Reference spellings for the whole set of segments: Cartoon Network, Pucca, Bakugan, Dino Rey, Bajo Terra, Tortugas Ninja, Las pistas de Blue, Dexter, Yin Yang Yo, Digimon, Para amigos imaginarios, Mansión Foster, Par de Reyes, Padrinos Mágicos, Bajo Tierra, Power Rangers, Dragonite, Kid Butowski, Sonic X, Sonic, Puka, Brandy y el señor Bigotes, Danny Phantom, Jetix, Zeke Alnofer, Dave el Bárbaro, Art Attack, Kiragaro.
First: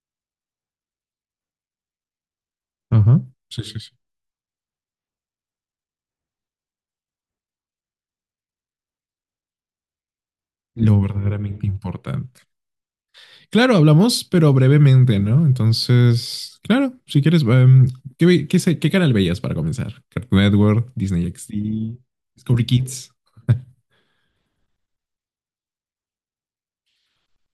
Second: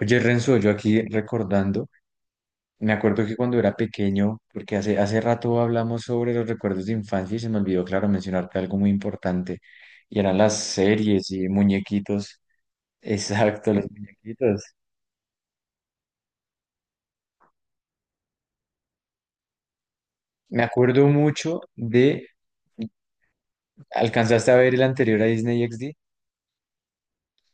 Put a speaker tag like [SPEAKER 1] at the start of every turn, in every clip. [SPEAKER 1] Oye, Renzo, yo aquí recordando, me
[SPEAKER 2] Ajá.
[SPEAKER 1] acuerdo que cuando
[SPEAKER 2] Sí,
[SPEAKER 1] era
[SPEAKER 2] sí, sí.
[SPEAKER 1] pequeño, porque hace rato hablamos sobre los recuerdos de infancia y se me olvidó, claro, mencionarte algo muy importante, y eran las
[SPEAKER 2] Lo
[SPEAKER 1] series y
[SPEAKER 2] verdaderamente
[SPEAKER 1] muñequitos.
[SPEAKER 2] importante.
[SPEAKER 1] Exacto,
[SPEAKER 2] Claro,
[SPEAKER 1] los
[SPEAKER 2] hablamos, pero
[SPEAKER 1] muñequitos.
[SPEAKER 2] brevemente, ¿no? Entonces, claro, si quieres, ¿qué, qué canal veías para comenzar? Cartoon
[SPEAKER 1] Me
[SPEAKER 2] Network,
[SPEAKER 1] acuerdo
[SPEAKER 2] Disney
[SPEAKER 1] mucho
[SPEAKER 2] XD,
[SPEAKER 1] de,
[SPEAKER 2] Discovery Kids
[SPEAKER 1] ¿alcanzaste a ver el anterior a Disney XD?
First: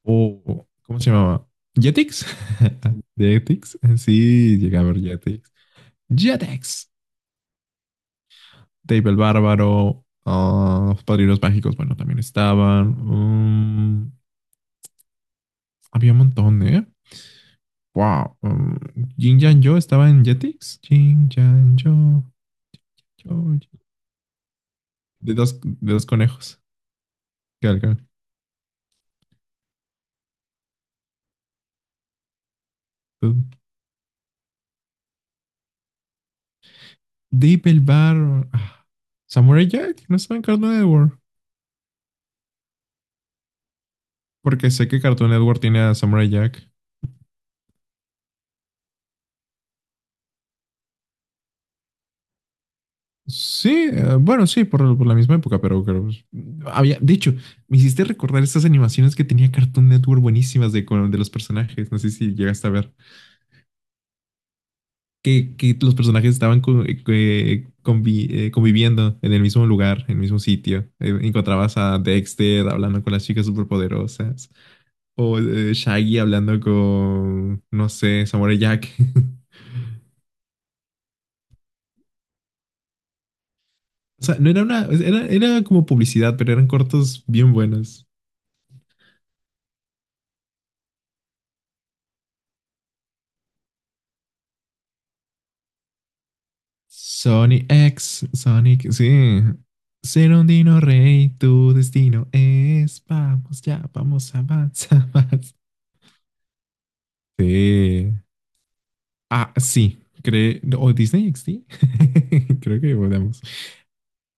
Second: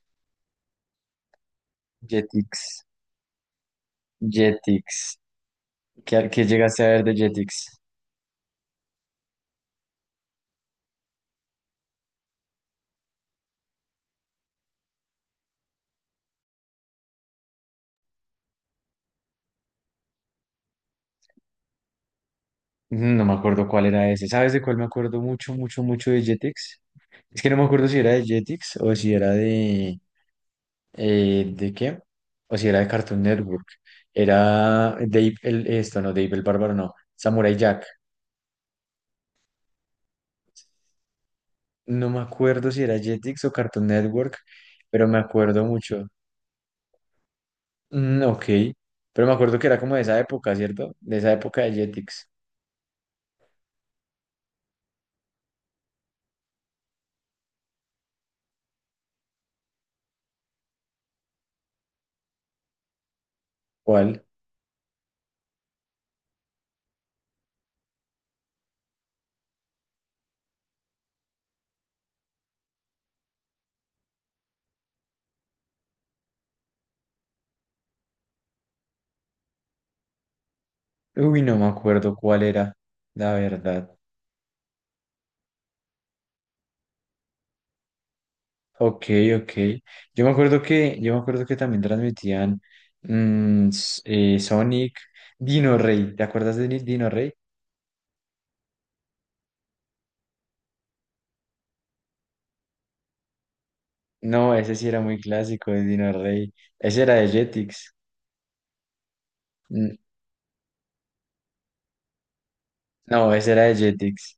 [SPEAKER 2] ¿cómo se llamaba? Jetix.
[SPEAKER 1] Jetix,
[SPEAKER 2] Jetix. Sí, llegué a ver
[SPEAKER 1] Jetix.
[SPEAKER 2] Jetix.
[SPEAKER 1] ¿Qué llegaste a
[SPEAKER 2] Jetix.
[SPEAKER 1] ver de Jetix?
[SPEAKER 2] Dave el Bárbaro. Padrinos Mágicos, bueno, también estaban. mm, había un montón, ¿eh? Wow. Yin Yang Yo estaba en Jetix. Yin Yang Yo.
[SPEAKER 1] No
[SPEAKER 2] yo,
[SPEAKER 1] me acuerdo
[SPEAKER 2] yo.
[SPEAKER 1] cuál era ese. ¿Sabes de cuál me acuerdo mucho, mucho,
[SPEAKER 2] De dos
[SPEAKER 1] mucho de
[SPEAKER 2] conejos.
[SPEAKER 1] Jetix? Es que no me
[SPEAKER 2] Que
[SPEAKER 1] acuerdo si
[SPEAKER 2] alcan-
[SPEAKER 1] era de Jetix o si era de ¿de qué? O si era de Cartoon Network. Era Dave el... Esto, no, Dave el Bárbaro, no. Samurai
[SPEAKER 2] Deep el
[SPEAKER 1] Jack.
[SPEAKER 2] bar. Ah, Samurai Jack. No estaba en Cartoon Network.
[SPEAKER 1] No me acuerdo si era Jetix o Cartoon Network,
[SPEAKER 2] Porque sé que
[SPEAKER 1] pero me
[SPEAKER 2] Cartoon Network
[SPEAKER 1] acuerdo
[SPEAKER 2] tiene a
[SPEAKER 1] mucho.
[SPEAKER 2] Samurai Jack.
[SPEAKER 1] Ok. Pero me acuerdo que era como de esa época, ¿cierto? De esa época de Jetix.
[SPEAKER 2] Sí, bueno, sí, por la misma época, pero, creo pues, había. De hecho, me hiciste recordar estas animaciones que tenía Cartoon Network buenísimas de los personajes. No sé si llegaste a ver.
[SPEAKER 1] ¿Cuál?
[SPEAKER 2] Que los personajes estaban conviviendo en el mismo lugar, en el mismo sitio. Encontrabas a Dexter hablando con las chicas superpoderosas, o Shaggy hablando con, no sé, Samurai Jack.
[SPEAKER 1] Uy, no me acuerdo cuál era, la verdad.
[SPEAKER 2] O sea, no era una, era, era como publicidad, pero eran cortos bien buenos.
[SPEAKER 1] Ok, ok. Yo me acuerdo que también transmitían Sonic, Dino Rey. ¿Te acuerdas de Dino Rey?
[SPEAKER 2] Sonic X, Sonic, sí. Ser un dino rey, tu destino es. Vamos, ya, vamos,
[SPEAKER 1] No, ese sí
[SPEAKER 2] avanza,
[SPEAKER 1] era muy
[SPEAKER 2] avanza.
[SPEAKER 1] clásico de Dino Rey. Ese era de Jetix.
[SPEAKER 2] Sí. Ah,
[SPEAKER 1] N-
[SPEAKER 2] sí, creo, o Disney XD, creo que
[SPEAKER 1] No,
[SPEAKER 2] podemos.
[SPEAKER 1] ese era de Jetix.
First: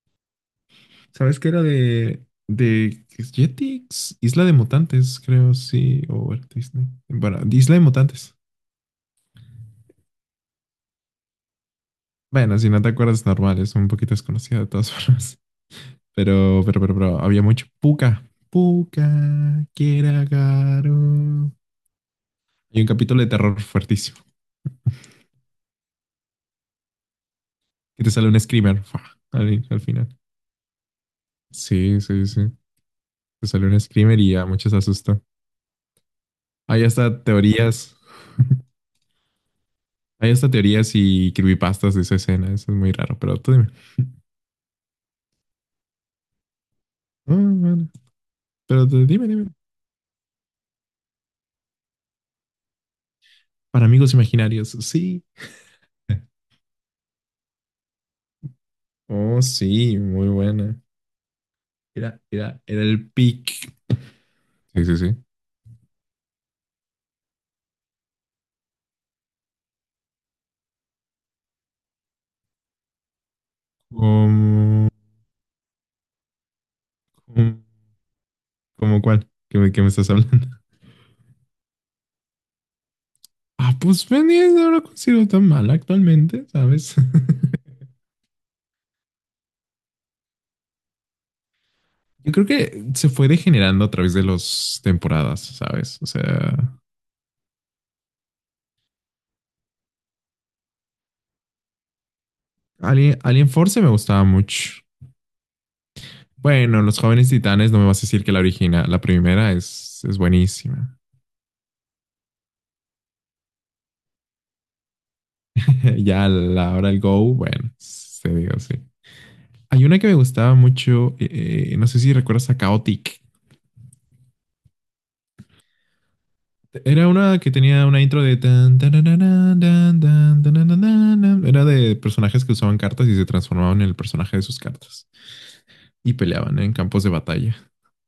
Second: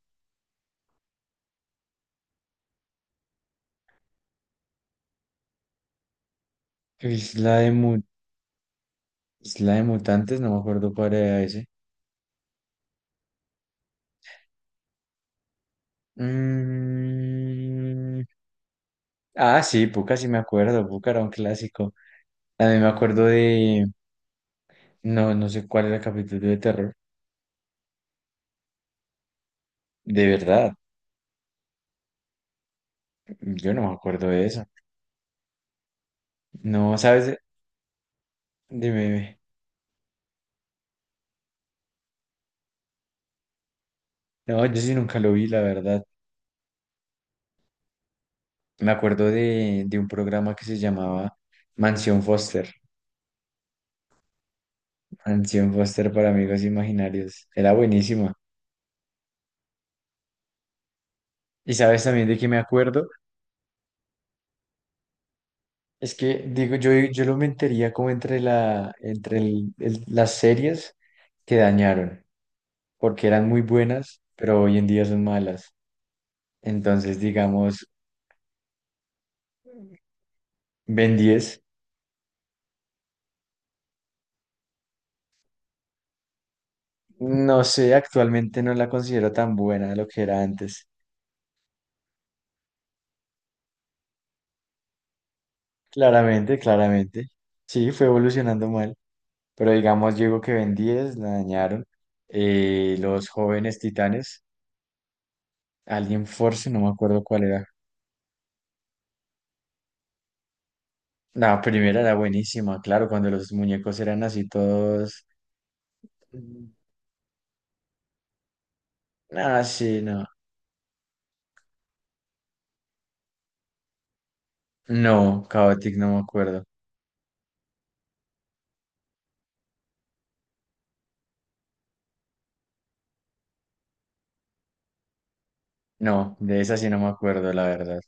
[SPEAKER 2] ¿Sabes qué era de Jetix? Isla de Mutantes, creo, sí, o era Disney. Bueno,
[SPEAKER 1] Isla de
[SPEAKER 2] Isla de
[SPEAKER 1] Mu-
[SPEAKER 2] Mutantes.
[SPEAKER 1] Isla de Mutantes, no me acuerdo cuál era ese.
[SPEAKER 2] Bueno, si no te acuerdas, normal, es un poquito desconocida de todas formas. Pero había mucho. Puka,
[SPEAKER 1] Mm, Ah,
[SPEAKER 2] Puka,
[SPEAKER 1] sí, Pucca sí me acuerdo. Pucca era un
[SPEAKER 2] Kiragaro.
[SPEAKER 1] clásico.
[SPEAKER 2] Y
[SPEAKER 1] También
[SPEAKER 2] un
[SPEAKER 1] me
[SPEAKER 2] capítulo
[SPEAKER 1] acuerdo
[SPEAKER 2] de terror
[SPEAKER 1] de.
[SPEAKER 2] fuertísimo,
[SPEAKER 1] No, no sé cuál era el capítulo de terror.
[SPEAKER 2] que te sale un screamer, fa, al final.
[SPEAKER 1] De verdad,
[SPEAKER 2] Sí, sí, sí, te sale
[SPEAKER 1] yo
[SPEAKER 2] un
[SPEAKER 1] no me
[SPEAKER 2] screamer
[SPEAKER 1] acuerdo
[SPEAKER 2] y a
[SPEAKER 1] de eso.
[SPEAKER 2] muchos asustó. Hay
[SPEAKER 1] No,
[SPEAKER 2] hasta
[SPEAKER 1] sabes,
[SPEAKER 2] teorías.
[SPEAKER 1] dime, dime.
[SPEAKER 2] Hay hasta teorías y creepypastas de esa escena. Eso es muy raro, pero tú dime.
[SPEAKER 1] No, yo sí nunca lo vi, la verdad.
[SPEAKER 2] Ah, bueno. Pero
[SPEAKER 1] Me
[SPEAKER 2] tú
[SPEAKER 1] acuerdo
[SPEAKER 2] dime, dime.
[SPEAKER 1] de un programa que se llamaba Mansión Foster.
[SPEAKER 2] Para amigos imaginarios, sí.
[SPEAKER 1] Mansión Foster para amigos imaginarios. Era buenísima.
[SPEAKER 2] Oh, sí, muy buena.
[SPEAKER 1] Y sabes
[SPEAKER 2] Era,
[SPEAKER 1] también de qué me
[SPEAKER 2] era, era
[SPEAKER 1] acuerdo.
[SPEAKER 2] el pic. Sí, sí, sí.
[SPEAKER 1] Es que, digo, yo lo metería como entre, la, entre las series que dañaron, porque eran muy buenas, pero hoy en
[SPEAKER 2] ¿Cómo,
[SPEAKER 1] día son malas. Entonces,
[SPEAKER 2] cómo,
[SPEAKER 1] digamos,
[SPEAKER 2] ¿Cómo cuál? ¿Qué me estás hablando?
[SPEAKER 1] Ben 10
[SPEAKER 2] Ah, pues Pendiente no lo considero tan mal actualmente, ¿sabes?
[SPEAKER 1] no sé, actualmente no la considero tan buena de lo que era antes.
[SPEAKER 2] Yo creo que se fue degenerando a través de las temporadas, ¿sabes? O
[SPEAKER 1] Claramente,
[SPEAKER 2] sea,
[SPEAKER 1] claramente. Sí, fue evolucionando mal, pero digamos, llegó que Ben 10 la dañaron.
[SPEAKER 2] Alien,
[SPEAKER 1] Los
[SPEAKER 2] Alien
[SPEAKER 1] jóvenes
[SPEAKER 2] Force me gustaba
[SPEAKER 1] titanes,
[SPEAKER 2] mucho.
[SPEAKER 1] Alien Force, no
[SPEAKER 2] Bueno,
[SPEAKER 1] me
[SPEAKER 2] Los
[SPEAKER 1] acuerdo
[SPEAKER 2] Jóvenes
[SPEAKER 1] cuál era.
[SPEAKER 2] Titanes, no me vas a decir que la original, la primera es buenísima.
[SPEAKER 1] La primera era buenísima, claro, cuando los muñecos eran así todos.
[SPEAKER 2] Ya a la hora del Go, bueno, se digo, sí.
[SPEAKER 1] Ah,
[SPEAKER 2] Hay una
[SPEAKER 1] sí,
[SPEAKER 2] que me
[SPEAKER 1] no.
[SPEAKER 2] gustaba mucho, no sé si recuerdas a Chaotic.
[SPEAKER 1] No, Chaotic no me acuerdo.
[SPEAKER 2] Era una que tenía una intro de tan, tarararán, dan, dan, tarararán. Era de personajes que usaban cartas y se transformaban en el personaje de sus cartas y
[SPEAKER 1] No,
[SPEAKER 2] peleaban
[SPEAKER 1] de
[SPEAKER 2] en
[SPEAKER 1] esa sí no
[SPEAKER 2] campos
[SPEAKER 1] me
[SPEAKER 2] de
[SPEAKER 1] acuerdo,
[SPEAKER 2] batalla.
[SPEAKER 1] la verdad.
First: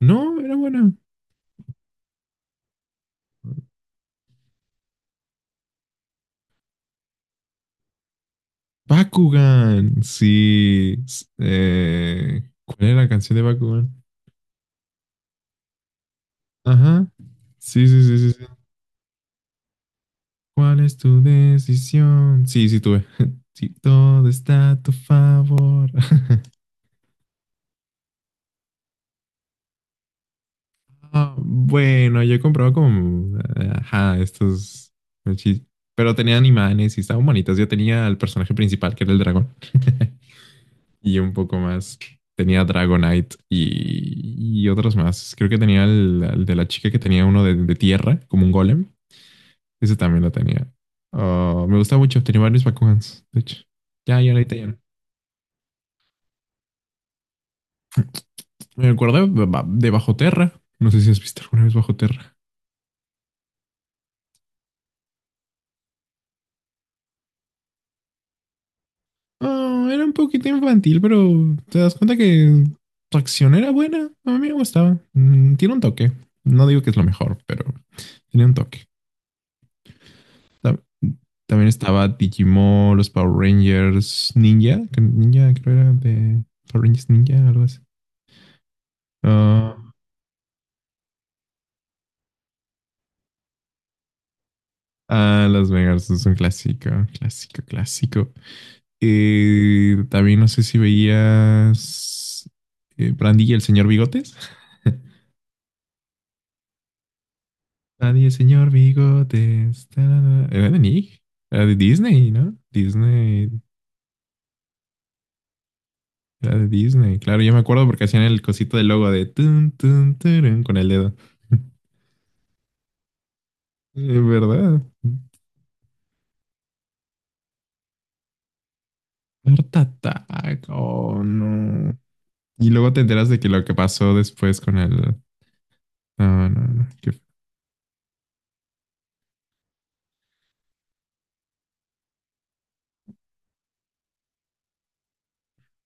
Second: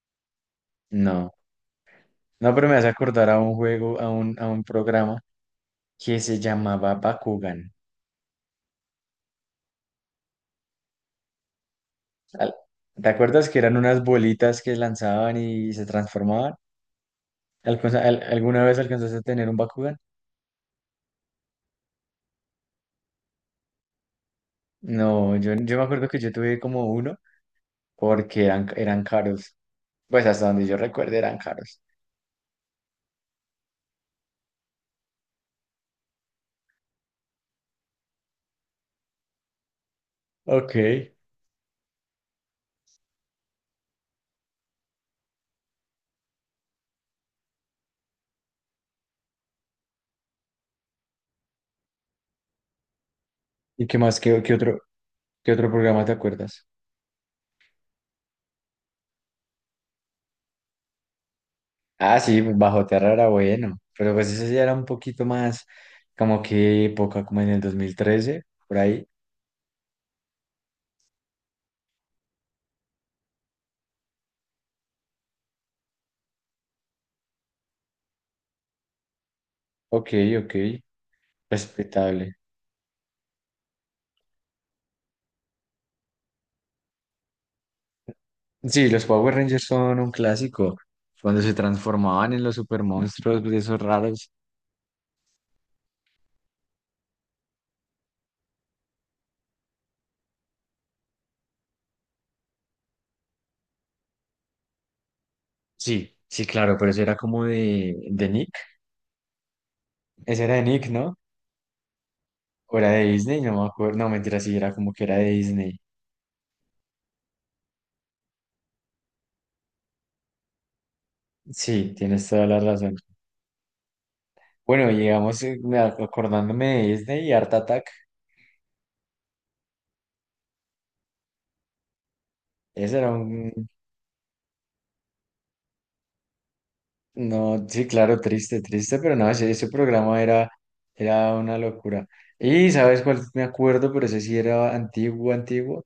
[SPEAKER 2] No, era buena.
[SPEAKER 1] No. No, pero me hace acordar a un juego, a un programa que se llamaba Bakugan.
[SPEAKER 2] Bakugan, sí.
[SPEAKER 1] Al-
[SPEAKER 2] ¿Cuál era
[SPEAKER 1] ¿Te
[SPEAKER 2] la canción de
[SPEAKER 1] acuerdas que eran
[SPEAKER 2] Bakugan?
[SPEAKER 1] unas bolitas que lanzaban y se transformaban?
[SPEAKER 2] Ajá. Sí, sí, sí, sí, sí.
[SPEAKER 1] ¿Alguna vez alcanzaste a tener un Bakugan?
[SPEAKER 2] ¿Cuál es tu decisión? Sí, sí, tuve. Sí, todo está a tu
[SPEAKER 1] No, yo me
[SPEAKER 2] favor.
[SPEAKER 1] acuerdo que yo tuve como uno porque eran caros. Pues hasta donde yo recuerde
[SPEAKER 2] Ah,
[SPEAKER 1] eran caros.
[SPEAKER 2] bueno, yo he comprado como, ajá, estos, mochi- pero tenían imanes y estaban bonitas. Yo tenía al personaje principal, que era el dragón,
[SPEAKER 1] Ok. ¿Y
[SPEAKER 2] y un poco más. Tenía Dragonite y otros más. Creo que tenía al de la chica que tenía uno de tierra, como un golem. Ese también lo tenía. Ah, me gusta mucho. Tenía varios Bakugans, de hecho.
[SPEAKER 1] qué más?
[SPEAKER 2] Ya,
[SPEAKER 1] ¿Qué, qué
[SPEAKER 2] ahorita ya. No.
[SPEAKER 1] otro, qué otro programa te acuerdas?
[SPEAKER 2] Me acuerdo de Bajo Terra. No sé si has visto alguna vez Bajo
[SPEAKER 1] Ah,
[SPEAKER 2] Terra.
[SPEAKER 1] sí, Bajo Tierra era bueno, pero pues ese ya era un poquito más como que época, como en el 2013 por ahí.
[SPEAKER 2] Ah, era un poquito infantil, pero te das cuenta que su acción era buena. A mí me gustaba. Mm, tiene un toque. No digo que es lo mejor, pero tiene un toque.
[SPEAKER 1] Ok,
[SPEAKER 2] Ta-
[SPEAKER 1] ok,
[SPEAKER 2] También estaba
[SPEAKER 1] respetable.
[SPEAKER 2] Digimon, los Power Rangers, Ninja. Que Ninja creo era de Power Rangers Ninja, algo así.
[SPEAKER 1] Sí, los Power Rangers
[SPEAKER 2] Ah,
[SPEAKER 1] son un clásico. Cuando se transformaban en los super monstruos de esos raros.
[SPEAKER 2] ah, los Megas es un clásico, clásico, clásico. También no sé si veías Brandy y el señor Bigotes.
[SPEAKER 1] Sí, sí, claro, pero eso era como de,
[SPEAKER 2] Brandy y
[SPEAKER 1] de
[SPEAKER 2] el
[SPEAKER 1] Nick.
[SPEAKER 2] señor Bigotes.
[SPEAKER 1] Ese
[SPEAKER 2] Tarara.
[SPEAKER 1] era de
[SPEAKER 2] Era de
[SPEAKER 1] Nick, ¿no?
[SPEAKER 2] Nick. Era de Disney, ¿no?
[SPEAKER 1] O era de Disney, no
[SPEAKER 2] Disney.
[SPEAKER 1] me acuerdo. No, mentira, sí, era como que era de Disney.
[SPEAKER 2] Era de Disney. Claro, yo me acuerdo porque hacían el cosito del logo de tun, tun, turun con el dedo.
[SPEAKER 1] Sí, tienes toda la razón.
[SPEAKER 2] Es verdad.
[SPEAKER 1] Bueno, llegamos acordándome de Disney y Art Attack.
[SPEAKER 2] Art Attack. Oh, no. Y luego
[SPEAKER 1] Ese
[SPEAKER 2] te
[SPEAKER 1] era
[SPEAKER 2] enteras de que lo
[SPEAKER 1] un.
[SPEAKER 2] que pasó después con el. No, no, no. Qué
[SPEAKER 1] No, sí, claro, triste, triste, pero no, ese programa era, era una locura. Y, ¿sabes cuál me acuerdo? Pero ese sí era antiguo, antiguo.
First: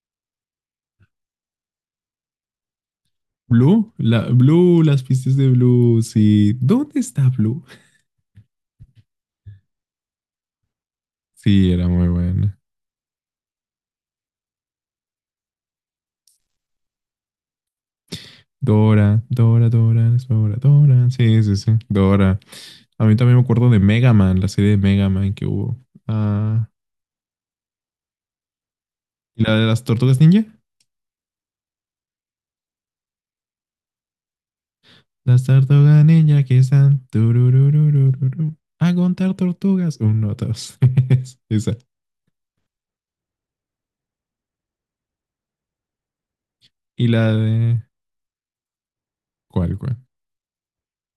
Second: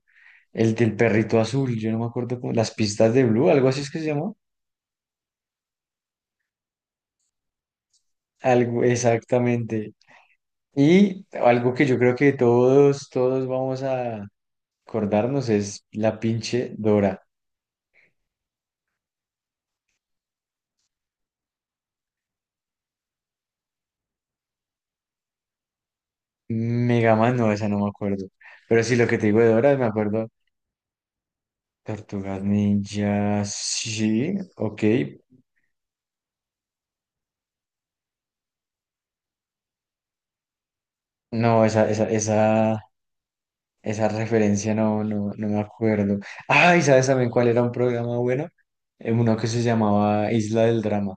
[SPEAKER 1] El del perrito azul, yo no me acuerdo cómo. Las pistas de Blue, algo así es
[SPEAKER 2] Blue,
[SPEAKER 1] que se
[SPEAKER 2] la,
[SPEAKER 1] llamó.
[SPEAKER 2] Blue, las pistas de Blue, sí. ¿Dónde está Blue?
[SPEAKER 1] Algo, exactamente. Y
[SPEAKER 2] Sí,
[SPEAKER 1] algo que
[SPEAKER 2] era
[SPEAKER 1] yo
[SPEAKER 2] muy
[SPEAKER 1] creo que
[SPEAKER 2] buena.
[SPEAKER 1] todos vamos a acordarnos es la pinche Dora.
[SPEAKER 2] Dora, Dora, Dora, Dora, Dora. Sí, sí, sí. Dora. A mí también me acuerdo de Mega Man, la serie de Mega Man que hubo. Ah,
[SPEAKER 1] Mega Man, no, esa no me acuerdo. Pero sí, lo que te digo
[SPEAKER 2] ¿y
[SPEAKER 1] de
[SPEAKER 2] la de
[SPEAKER 1] Dora,
[SPEAKER 2] las
[SPEAKER 1] me
[SPEAKER 2] tortugas
[SPEAKER 1] acuerdo.
[SPEAKER 2] ninja?
[SPEAKER 1] Tortugas Ninja, sí, ok.
[SPEAKER 2] Las tortugas ninja que están. Tururururururu, a contar tortugas. Uno, dos, tres.
[SPEAKER 1] No,
[SPEAKER 2] Esa.
[SPEAKER 1] esa referencia no, no me acuerdo. Ay, ¿sabes
[SPEAKER 2] Y
[SPEAKER 1] también
[SPEAKER 2] la
[SPEAKER 1] cuál era un
[SPEAKER 2] de.
[SPEAKER 1] programa bueno? Uno que se
[SPEAKER 2] ¿Cuál, cuál?
[SPEAKER 1] llamaba Isla del Drama.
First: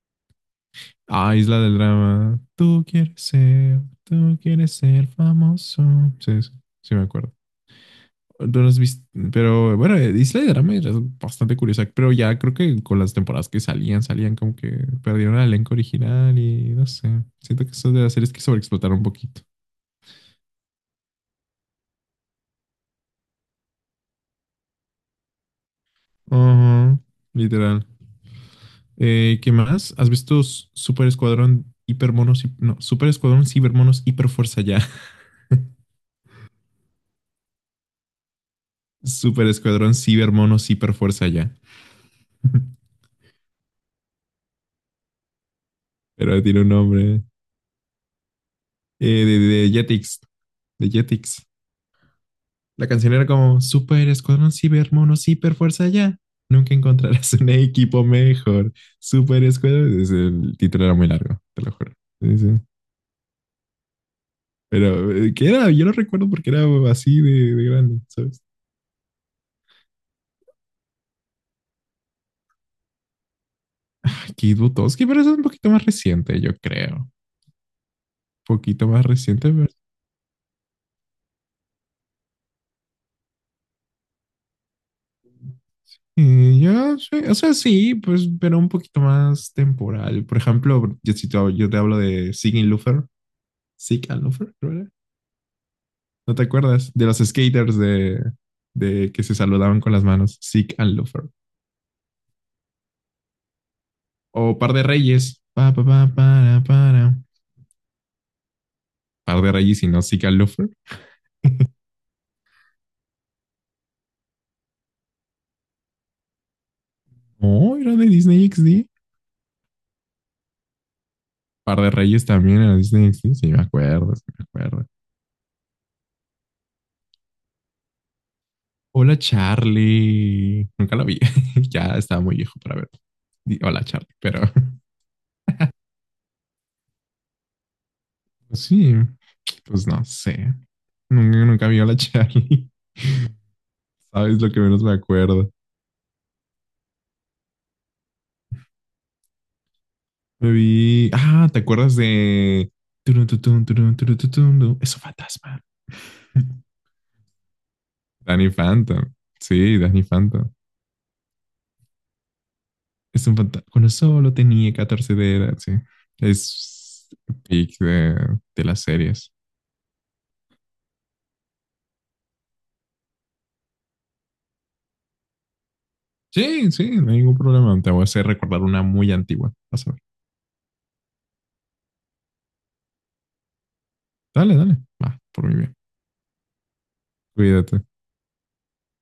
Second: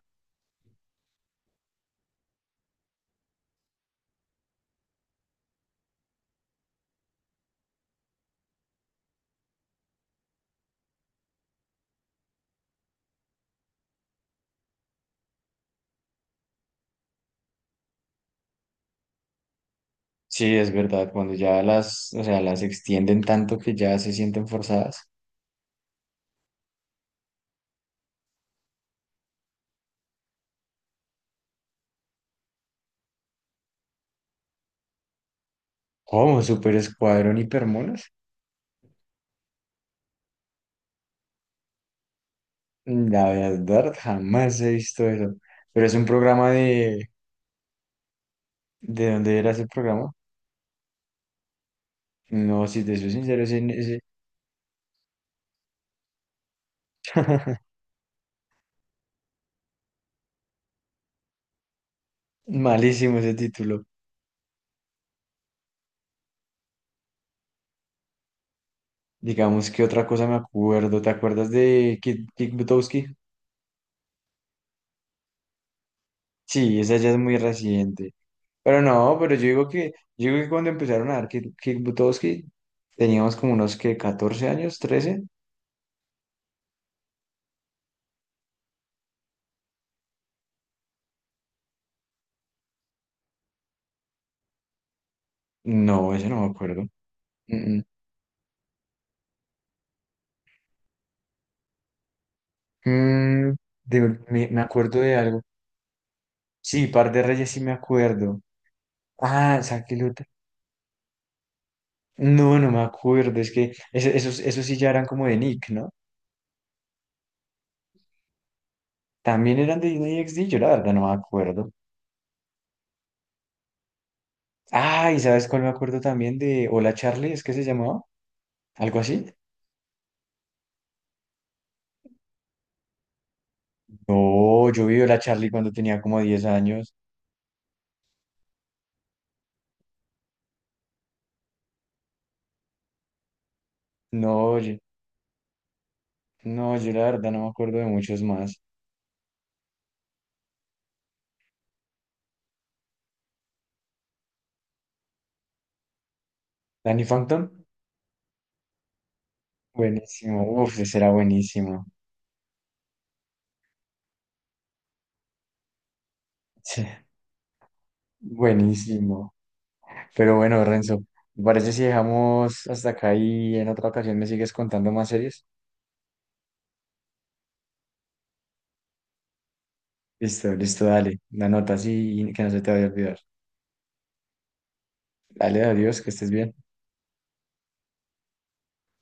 [SPEAKER 2] Ah, Isla del Drama. Tú quieres ser famoso. Sí, sí, sí me acuerdo. No las viste, pero bueno, Isla del Drama era bastante curiosa, pero ya creo que con las temporadas salían como que perdieron el elenco original y no sé. Siento que eso de las series que sobreexplotaron un poquito.
[SPEAKER 1] Sí, es verdad, cuando ya las, o sea, las extienden tanto que ya se sienten forzadas.
[SPEAKER 2] Ajá, literal. ¿Qué más? ¿Super Escuadrón Hipermonos? No, Super Escuadrón Cibermonos Hiperfuerza Ya.
[SPEAKER 1] ¿Cómo? ¿Super Escuadrón Hipermonos?
[SPEAKER 2] Super Escuadrón Cibermonos Hiperfuerza Ya.
[SPEAKER 1] La verdad, jamás he visto eso. Pero es un
[SPEAKER 2] Pero
[SPEAKER 1] programa
[SPEAKER 2] tiene un
[SPEAKER 1] de...
[SPEAKER 2] nombre.
[SPEAKER 1] ¿De dónde era ese
[SPEAKER 2] De
[SPEAKER 1] programa?
[SPEAKER 2] Jetix. De Jetix.
[SPEAKER 1] No, si
[SPEAKER 2] La
[SPEAKER 1] te soy
[SPEAKER 2] canción era
[SPEAKER 1] sincero, ese,
[SPEAKER 2] como
[SPEAKER 1] ese-
[SPEAKER 2] Super Escuadrón Ciber Mono Ciber Fuerza ya. Nunca encontrarás un equipo mejor. Super Escuadrón. El título era muy largo, te lo juro. Sí, sí.
[SPEAKER 1] Malísimo ese título.
[SPEAKER 2] Pero, ¿qué era? Yo lo recuerdo porque era así de grande, ¿sabes?
[SPEAKER 1] Digamos que otra cosa me acuerdo. ¿Te acuerdas de Kick Butowski?
[SPEAKER 2] Ay, Kid Butowski, pero eso es un poquito más reciente, yo
[SPEAKER 1] Sí, esa
[SPEAKER 2] creo.
[SPEAKER 1] ya
[SPEAKER 2] Un
[SPEAKER 1] es muy reciente. Pero
[SPEAKER 2] poquito más
[SPEAKER 1] no, pero yo
[SPEAKER 2] reciente,
[SPEAKER 1] digo
[SPEAKER 2] pero.
[SPEAKER 1] que, yo digo que cuando empezaron a dar kick Butowski, teníamos como unos que 14 años, trece.
[SPEAKER 2] Ya, sí, o sea, sí, pues, pero un poquito más temporal. Por ejemplo, yo, si te, hab- yo te hablo de Sigin Luther, Zeke Alnofer, creo era.
[SPEAKER 1] No, eso
[SPEAKER 2] ¿No
[SPEAKER 1] no
[SPEAKER 2] te
[SPEAKER 1] me acuerdo.
[SPEAKER 2] acuerdas? De los
[SPEAKER 1] Mm,
[SPEAKER 2] skaters
[SPEAKER 1] mm.
[SPEAKER 2] de que se saludaban con las manos. Zeke Alnofer.
[SPEAKER 1] Mm,
[SPEAKER 2] O
[SPEAKER 1] me
[SPEAKER 2] Par de
[SPEAKER 1] acuerdo de algo.
[SPEAKER 2] Reyes. Pa, pa, pa, para,
[SPEAKER 1] Sí,
[SPEAKER 2] para.
[SPEAKER 1] Par de Reyes sí me acuerdo.
[SPEAKER 2] Par de
[SPEAKER 1] Ah,
[SPEAKER 2] Reyes y
[SPEAKER 1] Zack y
[SPEAKER 2] no Zeke Alnofer.
[SPEAKER 1] no, no me acuerdo. Es que esos sí ya eran como de Nick, ¿no?
[SPEAKER 2] No, era de Disney XD.
[SPEAKER 1] También eran de Disney XD, yo la verdad no me acuerdo.
[SPEAKER 2] Par de Reyes también era de Disney XD. Sí, me acuerdo, sí, me acuerdo.
[SPEAKER 1] Ah, ¿y sabes cuál me acuerdo también de Hola Charlie? ¿Es que se llamaba? ¿Algo
[SPEAKER 2] Hola,
[SPEAKER 1] así?
[SPEAKER 2] Charlie. Nunca lo vi. Ya estaba muy viejo para verlo. Hola, Charlie. Pero
[SPEAKER 1] No, yo vi Hola Charlie cuando tenía como 10 años.
[SPEAKER 2] sí, pues no sé. Nunca, nunca vi Hola, Charlie. ¿Sabes lo
[SPEAKER 1] No,
[SPEAKER 2] que
[SPEAKER 1] oye,
[SPEAKER 2] menos me acuerdo?
[SPEAKER 1] no, yo la verdad no me acuerdo de muchos más.
[SPEAKER 2] Me vi. Ah, ¿te acuerdas de. Turun, tutun, turun, turun, tutun, tu? Es un fantasma.
[SPEAKER 1] Danny Phantom,
[SPEAKER 2] Danny Phantom. Sí, Danny Phantom.
[SPEAKER 1] buenísimo, uf, ese era buenísimo,
[SPEAKER 2] Es un fantasma. Cuando solo tenía 14 de edad, sí.
[SPEAKER 1] sí,
[SPEAKER 2] Es pick de las series.
[SPEAKER 1] buenísimo. Pero bueno, Renzo, ¿te parece si dejamos hasta acá y en otra ocasión me sigues contando más series?
[SPEAKER 2] Sí, sí, no hay ningún problema. Te voy a hacer recordar una muy antigua. Vas a ver.
[SPEAKER 1] Listo, listo, dale, la nota así que no se te vaya a olvidar.
[SPEAKER 2] Dale, dale. Va, por mi
[SPEAKER 1] Dale,
[SPEAKER 2] bien.
[SPEAKER 1] adiós, que estés bien.
[SPEAKER 2] Cuídate.